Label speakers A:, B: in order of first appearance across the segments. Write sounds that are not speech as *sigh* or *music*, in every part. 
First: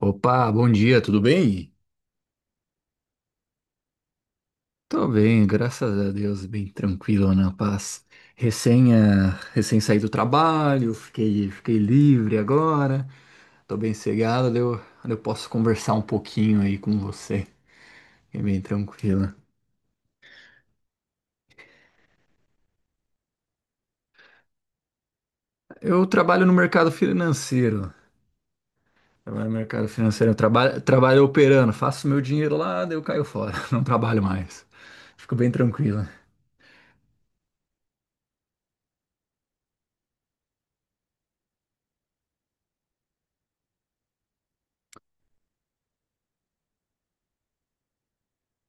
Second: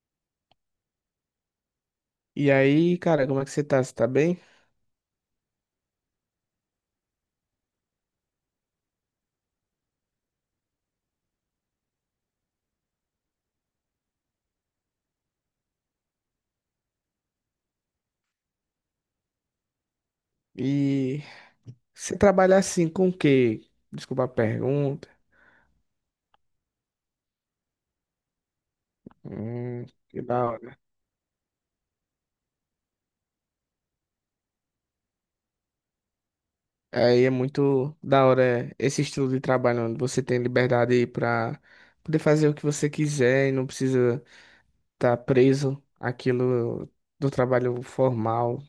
A: Opa, bom dia, tudo bem?
B: E aí, cara, como é que você tá? Você tá bem?
A: Tô bem, graças a Deus, bem tranquilo, na paz. Recém saí do trabalho, fiquei livre agora, tô bem cegado, daí eu posso conversar um pouquinho aí com você, é bem tranquilo.
B: E você trabalha assim com o quê? Desculpa a pergunta.
A: Eu trabalho no mercado financeiro, trabalho no
B: Hum,
A: mercado
B: que
A: financeiro,
B: da hora.
A: trabalho operando, faço meu dinheiro lá, daí eu caio fora, *laughs* não trabalho mais. Fico bem tranquilo.
B: Aí é muito da hora esse estilo de trabalho onde você tem liberdade pra poder fazer o que você quiser e não precisa estar preso àquilo do trabalho formal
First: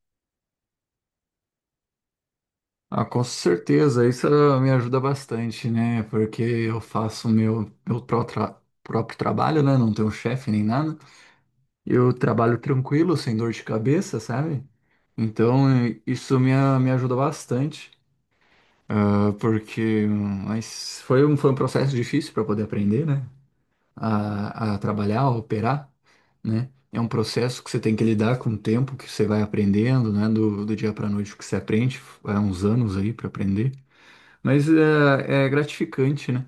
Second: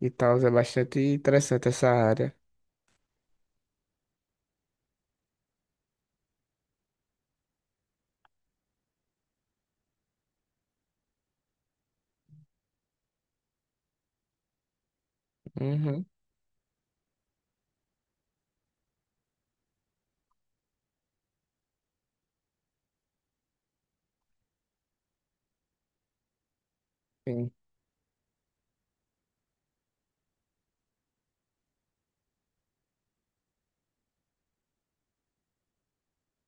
B: e tal. É bastante interessante essa área.
A: Ah, com certeza, isso me ajuda bastante, né? Porque eu faço meu próprio trabalho, né? Não tenho chefe nem nada. Eu trabalho tranquilo, sem dor de cabeça, sabe? Então,
B: Uhum,
A: me ajuda bastante, ah, porque mas foi um processo difícil para poder aprender, né? A trabalhar, a operar, né? É um
B: sim,
A: processo que você tem que lidar com o tempo que você vai aprendendo, né? Do dia para noite que você aprende, é uns anos aí para aprender. Mas é gratificante, né?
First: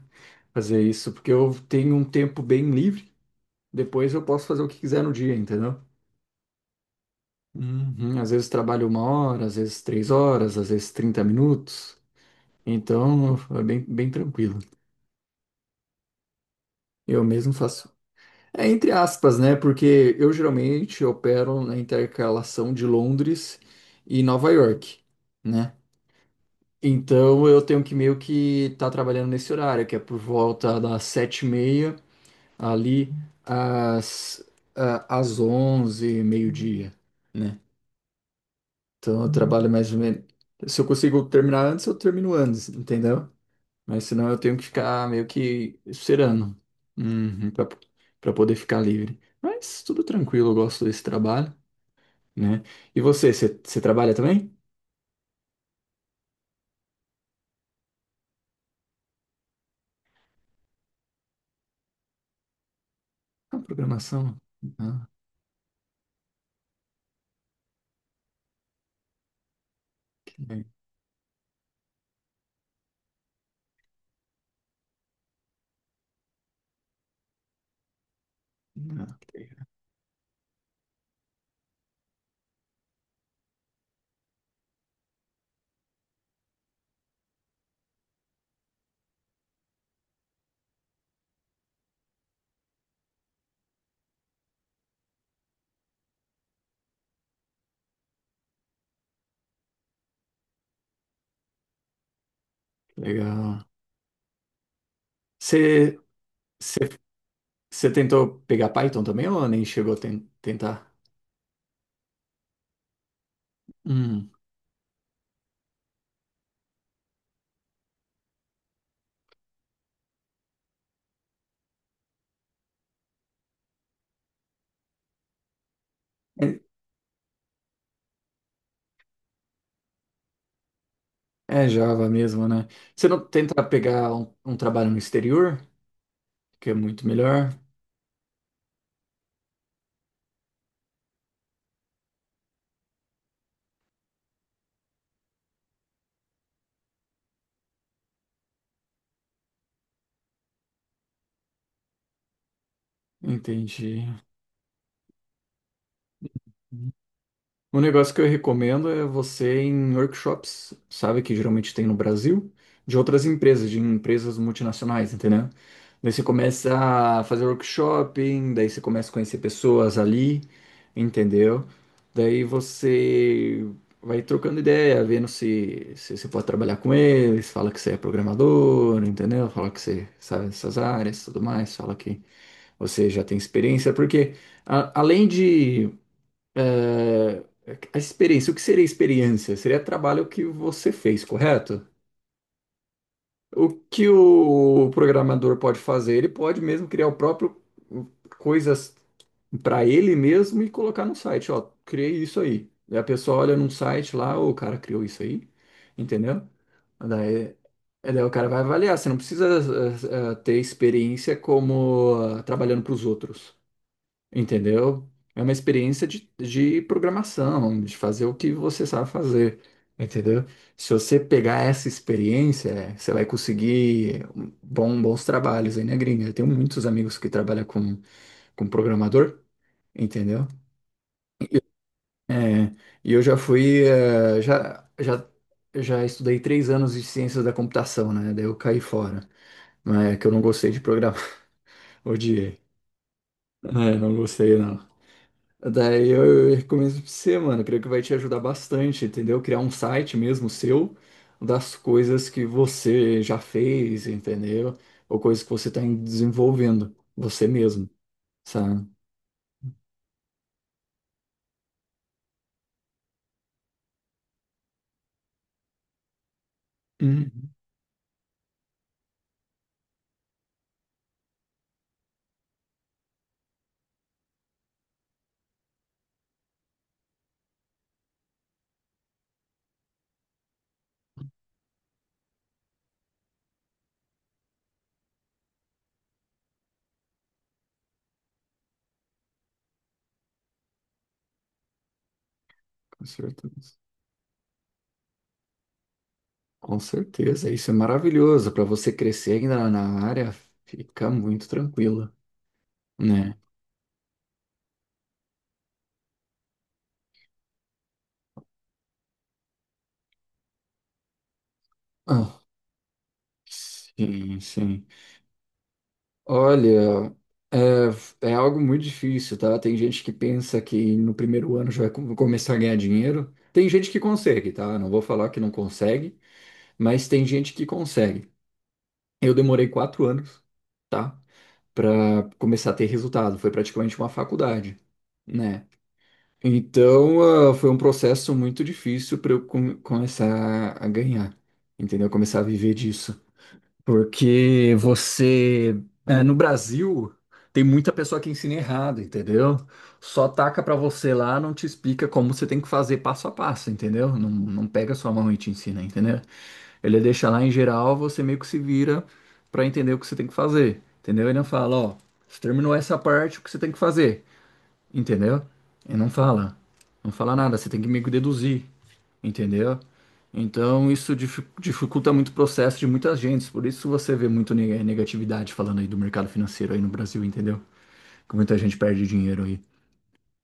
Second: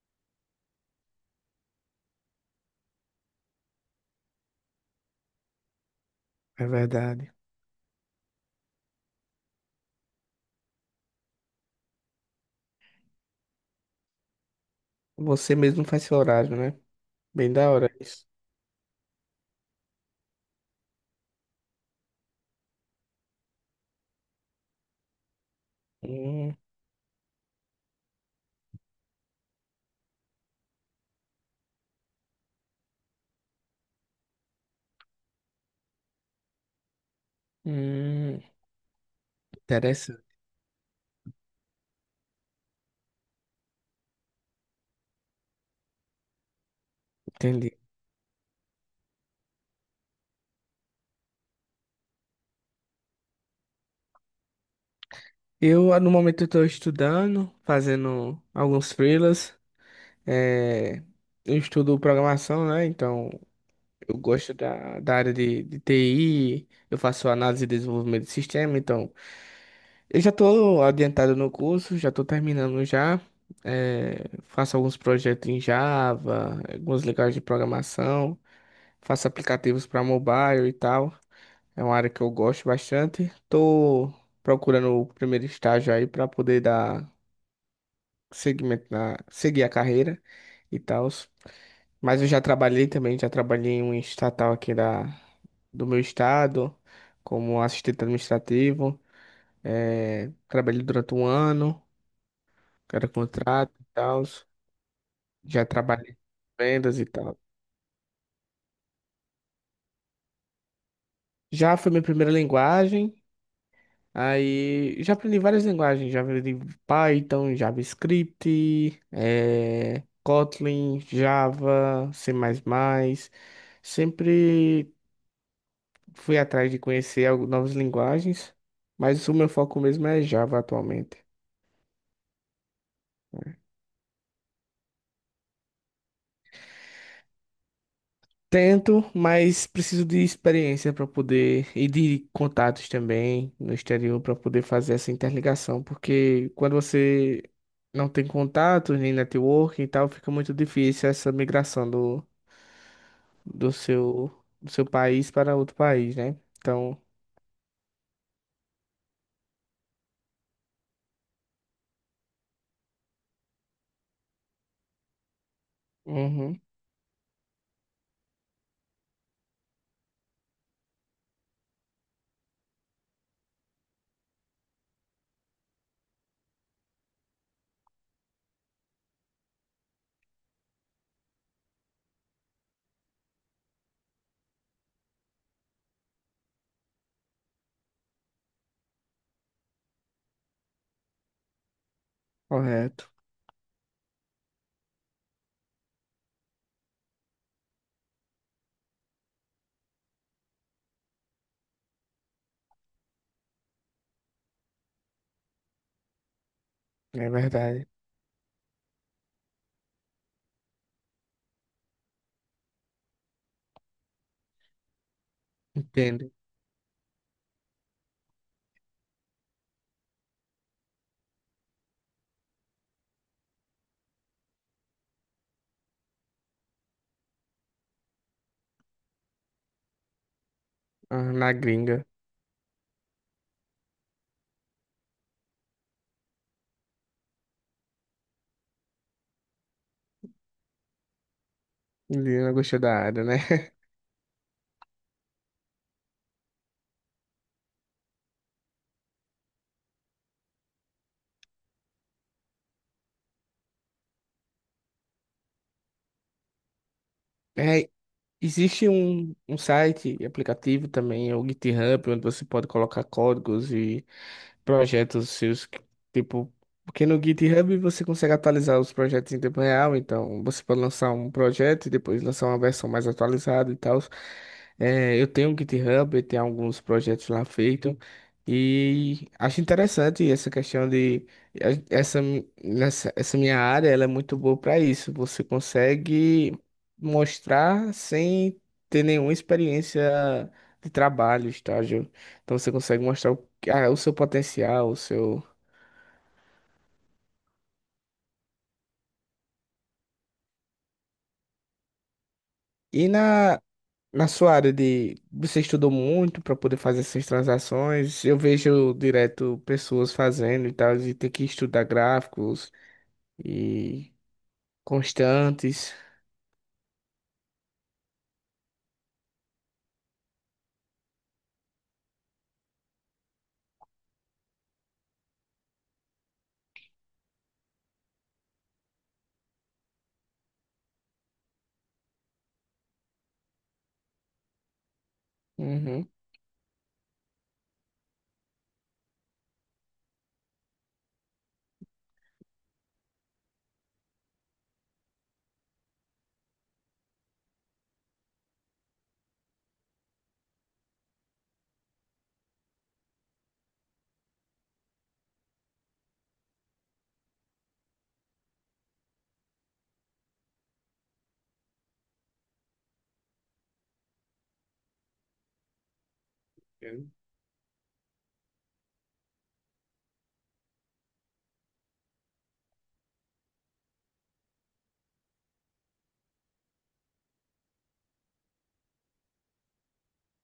A: Fazer isso, porque eu tenho um tempo bem livre, depois eu posso fazer o que quiser no dia, entendeu?
B: é verdade.
A: Uhum. Às vezes trabalho uma hora, às vezes três horas, às vezes 30 minutos. Então é bem tranquilo.
B: Você mesmo faz seu horário, né?
A: Eu mesmo
B: Bem da hora
A: faço.
B: isso.
A: É entre aspas, né? Porque eu geralmente opero na intercalação de Londres e Nova York, né?
B: Hum,
A: Então eu tenho que meio que estar trabalhando nesse horário, que é por volta das sete e meia ali às, às 11, meio-dia, né?
B: hum,
A: Então eu trabalho mais ou menos. Se eu consigo terminar antes, eu termino antes, entendeu? Mas senão eu tenho que ficar meio que esperando, uhum,
B: entendi.
A: para poder ficar livre. Mas tudo tranquilo, eu gosto desse trabalho, né? E você trabalha também?
B: Eu, no momento, estou estudando, fazendo alguns freelas. É, eu estudo programação, né? Então,
A: Ah,
B: eu
A: programação.
B: gosto
A: Ah,
B: da área de TI, eu faço análise e desenvolvimento de sistema. Então, eu já
A: que le-
B: estou adiantado no curso, já estou terminando já. É, faço alguns projetos em Java, algumas linguagens de programação.
A: ah,
B: Faço
A: que le-
B: aplicativos para mobile e tal. É uma área que eu gosto bastante. Tô procurando o primeiro estágio aí para poder dar seguimento seguir a carreira e tal. Mas eu já trabalhei também, já trabalhei em um estatal aqui do meu estado, como assistente administrativo. É, trabalhei durante um ano,
A: que
B: era
A: legal.
B: contrato e tal. Já
A: Você,
B: trabalhei em
A: você,
B: vendas e tal.
A: Você tentou pegar Python também ou nem chegou a tentar?
B: Já foi minha primeira linguagem.
A: Hum.
B: Aí já aprendi várias linguagens, já aprendi Python, JavaScript, Kotlin, Java, C++. Sempre fui atrás de conhecer novas linguagens, mas o meu foco mesmo é Java atualmente.
A: É Java mesmo, né? Você não tenta pegar um trabalho no exterior, que é muito melhor?
B: Tento, mas preciso de experiência para poder e de contatos também no exterior para poder fazer essa interligação, porque quando você não tem contatos nem networking e tal, fica muito difícil essa migração do
A: Entendi.
B: seu do seu país para outro país, né? Então,
A: Um negócio que eu recomendo é você ir em workshops, sabe, que geralmente tem no Brasil, de outras empresas, de empresas multinacionais, entendeu? Daí você
B: uhum,
A: começa a fazer workshopping, daí você começa a conhecer pessoas ali, entendeu? Daí você vai trocando ideia, vendo se você pode trabalhar com eles, fala que você é programador, entendeu? Fala que você sabe essas áreas, tudo mais, fala que você já tem experiência, porque além de é, a experiência, o que seria experiência? Seria trabalho que você fez, correto?
B: correto,
A: O que o programador pode fazer? Ele pode mesmo criar o próprio hum, coisas para ele mesmo e colocar no site, ó, criei isso aí. Daí a pessoa olha num site lá, "Ô, o cara criou isso aí, entendeu?"
B: é
A: Daí,
B: verdade,
A: daí o cara vai avaliar, você não precisa ter experiência como ah, trabalhando para os outros. Entendeu? É uma experiência
B: entendo.
A: de programação, de fazer o que você sabe fazer, entendeu? Se você pegar essa experiência, é, você vai conseguir um bons trabalhos aí na gringa. Eu tenho muitos amigos que trabalham com programador, entendeu?
B: Ah, na gringa,
A: É, e eu já fui, já estudei 3 anos de ciências da computação, né? Daí eu caí fora, mas é que eu não gostei de programar, *laughs*
B: eu não
A: odiei.
B: gostei da área, né? *laughs*
A: É, não gostei, não. Eu recomendo pra você, mano. Creio que vai te ajudar bastante, entendeu? Criar um site mesmo seu das coisas que você já fez, entendeu? Ou coisas que você tá desenvolvendo, você mesmo,
B: É.
A: sabe?
B: Existe um site e aplicativo também, é o GitHub, onde você pode colocar códigos e projetos seus, que, tipo, porque no
A: Uhum,
B: GitHub você consegue atualizar os projetos em tempo real, então você pode lançar um projeto e depois lançar uma versão mais atualizada e tal. É, eu tenho um GitHub, eu tenho alguns projetos lá feitos e acho interessante essa questão de essa minha área, ela é muito boa para isso. Você consegue mostrar sem ter nenhuma experiência de trabalho, estágio. Então você
A: com
B: consegue mostrar o
A: certeza.
B: o seu potencial, o seu.
A: Com certeza. Isso é maravilhoso, para você crescer ainda na na área, fica muito tranquilo,
B: E
A: né?
B: na sua área de. Você estudou muito para poder fazer essas transações. Eu vejo direto pessoas fazendo e tal, e ter que estudar
A: Ah,
B: gráficos e
A: sim, sim.
B: constantes.
A: Olha, é algo muito difícil, tá? Tem gente que pensa que no primeiro ano já vai começar a ganhar dinheiro. Tem gente que consegue, tá? Não vou falar que não consegue, mas tem gente que consegue. Eu demorei 4 anos, tá, para começar a ter resultado. Foi praticamente uma faculdade, né?
B: Uhum.
A: Então, ah, foi um processo muito difícil para eu começar a ganhar, entendeu? Começar a viver disso. Porque você, é, no Brasil, tem muita pessoa que ensina errado, entendeu? Só taca pra você lá, não te explica como você tem que fazer passo a passo, entendeu? Não pega sua mão e te ensina, entendeu? Ele deixa lá em geral, você meio que se vira pra entender o que você tem que fazer, entendeu? Ele não fala, ó, você terminou essa parte, o que você tem que fazer, entendeu? Ele não fala, não fala nada, você tem que meio que deduzir, entendeu? Então isso dificulta muito o processo de muitas gentes, por isso você vê muito negatividade falando aí do mercado financeiro aí no Brasil, entendeu? Que muita gente perde dinheiro aí,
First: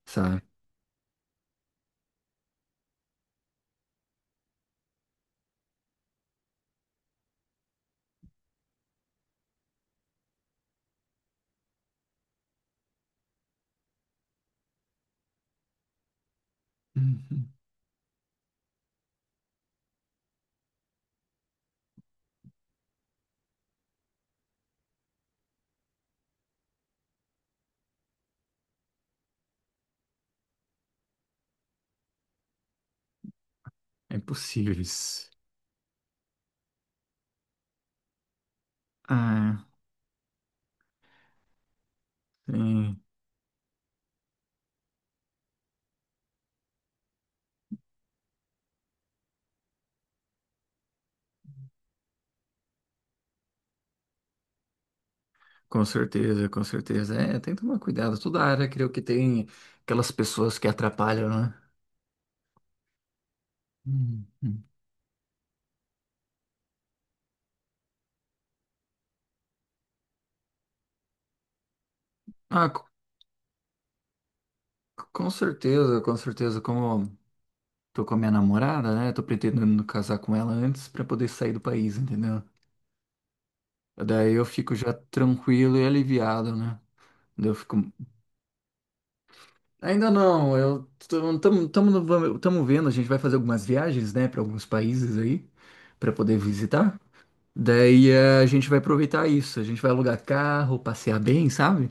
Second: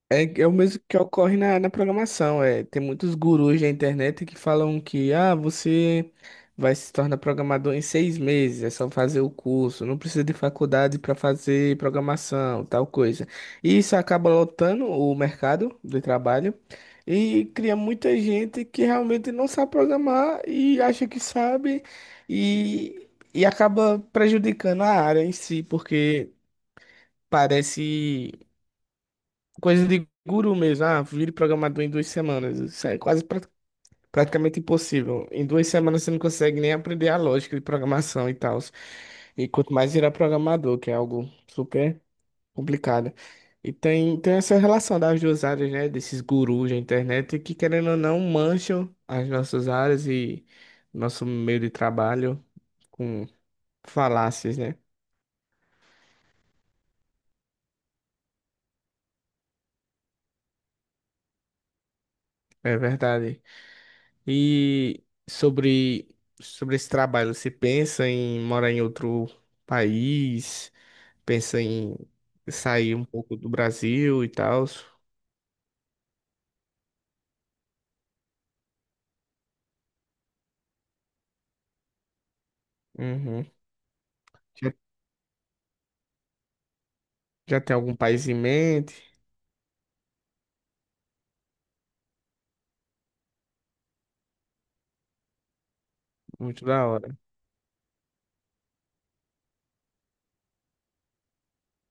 A: sabe?
B: É, é o mesmo que ocorre na programação. É, tem muitos gurus da internet que falam que você vai se tornar programador em seis meses, é só fazer o curso, não precisa de faculdade para fazer programação, tal coisa. E isso acaba lotando o mercado de trabalho
A: Hum.
B: e cria muita gente que realmente não sabe programar e acha que sabe e, e acaba prejudicando a área em si, porque parece coisa de guru mesmo. Ah, vire programador em duas semanas.
A: É
B: Praticamente
A: impossível
B: impossível.
A: isso.
B: Em duas semanas você não consegue nem aprender a lógica de programação e tal. E
A: Ah,
B: quanto mais virar programador, que é algo super
A: sim,
B: complicado. E tem essa relação das duas áreas, né? Desses gurus da internet que, querendo ou não, mancham as nossas áreas e nosso meio de trabalho com falácias, né?
A: com certeza, com certeza. É, tem que tomar cuidado. Toda área, creio que tem aquelas pessoas que atrapalham, né?
B: É verdade.
A: Hum, hum.
B: E sobre, sobre esse trabalho, você pensa em morar em outro país? Pensa em
A: Ah, co-
B: sair um pouco do Brasil e tal?
A: com certeza, com certeza. Como tô com a minha namorada, né? Tô pretendendo casar com ela antes pra poder sair do país, entendeu?
B: Uhum.
A: Daí eu
B: Já,
A: fico já tranquilo e aliviado, né? Daí eu
B: já tem
A: fico.
B: algum país em mente?
A: Ainda não, eu estamos vendo, a gente vai fazer algumas viagens, né, para alguns países aí, para poder
B: Muito da
A: visitar.
B: hora.
A: Daí a gente vai aproveitar isso, a gente vai alugar carro, passear bem, sabe?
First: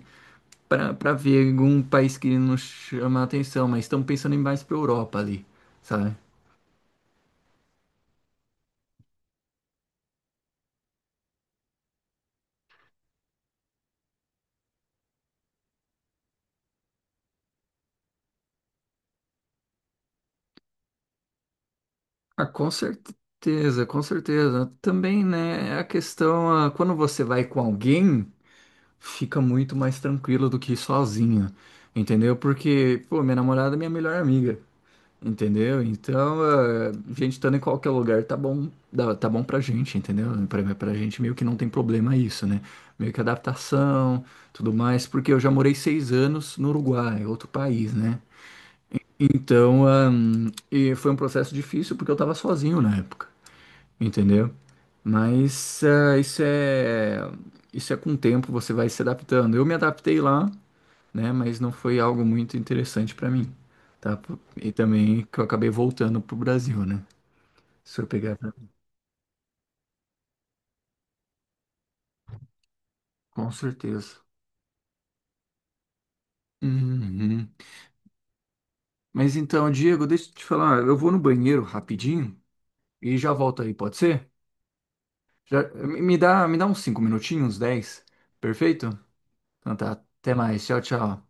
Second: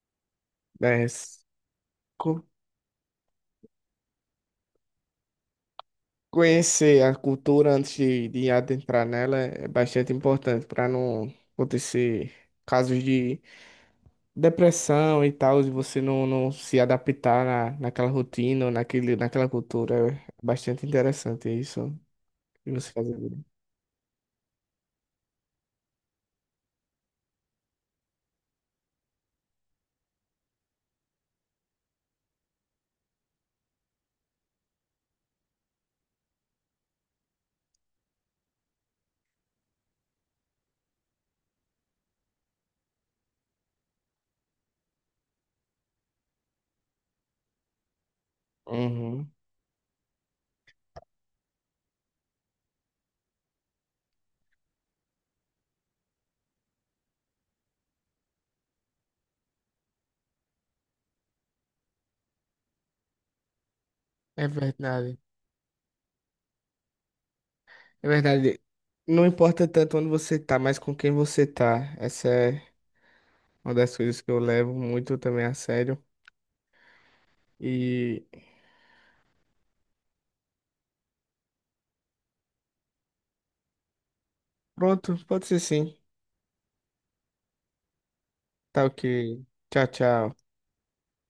B: É,
A: Para
B: s-
A: ver algum país que
B: co-
A: nos chama a atenção, mas estamos pensando em mais para Europa ali, sabe?
B: Conhecer a cultura antes de adentrar nela é bastante importante para não acontecer casos de depressão e tal, de você não se adaptar naquela rotina, ou naquela cultura. É bastante interessante isso
A: Ah, com
B: que você fazer.
A: certeza, com certeza. Também, né, a questão, ah, quando você vai com alguém, fica muito mais tranquilo do que ir sozinho, entendeu? Porque, pô, minha namorada é minha melhor amiga, entendeu? Então, a gente estando em qualquer lugar tá bom, tá bom pra gente, entendeu? Pra gente meio que não tem problema isso, né? Meio que adaptação, tudo mais, porque eu já morei 6 anos no Uruguai, outro país, né?
B: Uhum.
A: Então, e foi um processo difícil porque eu tava sozinho na época, entendeu? Mas ah, isso é com o tempo, você vai se adaptando. Eu me adaptei lá, né? Mas não foi algo muito interessante para mim, tá? P-
B: É
A: e
B: verdade.
A: também que eu acabei voltando pro Brasil, né? Se eu
B: É
A: pegar pra...
B: verdade. Não importa tanto onde você tá, mas com quem você tá. Essa é
A: Com
B: uma das
A: certeza.
B: coisas que eu levo muito também a sério.
A: Uhum.
B: E
A: Mas então, Diego, deixa eu te falar, eu vou no banheiro rapidinho e já volto aí, pode ser?
B: pronto, pode ser
A: Já,
B: sim.
A: me dá uns 5 minutinhos, 10.
B: Tá
A: Perfeito?
B: ok.
A: Então
B: Tchau,
A: tá, até
B: tchau.
A: mais, tchau, tchau.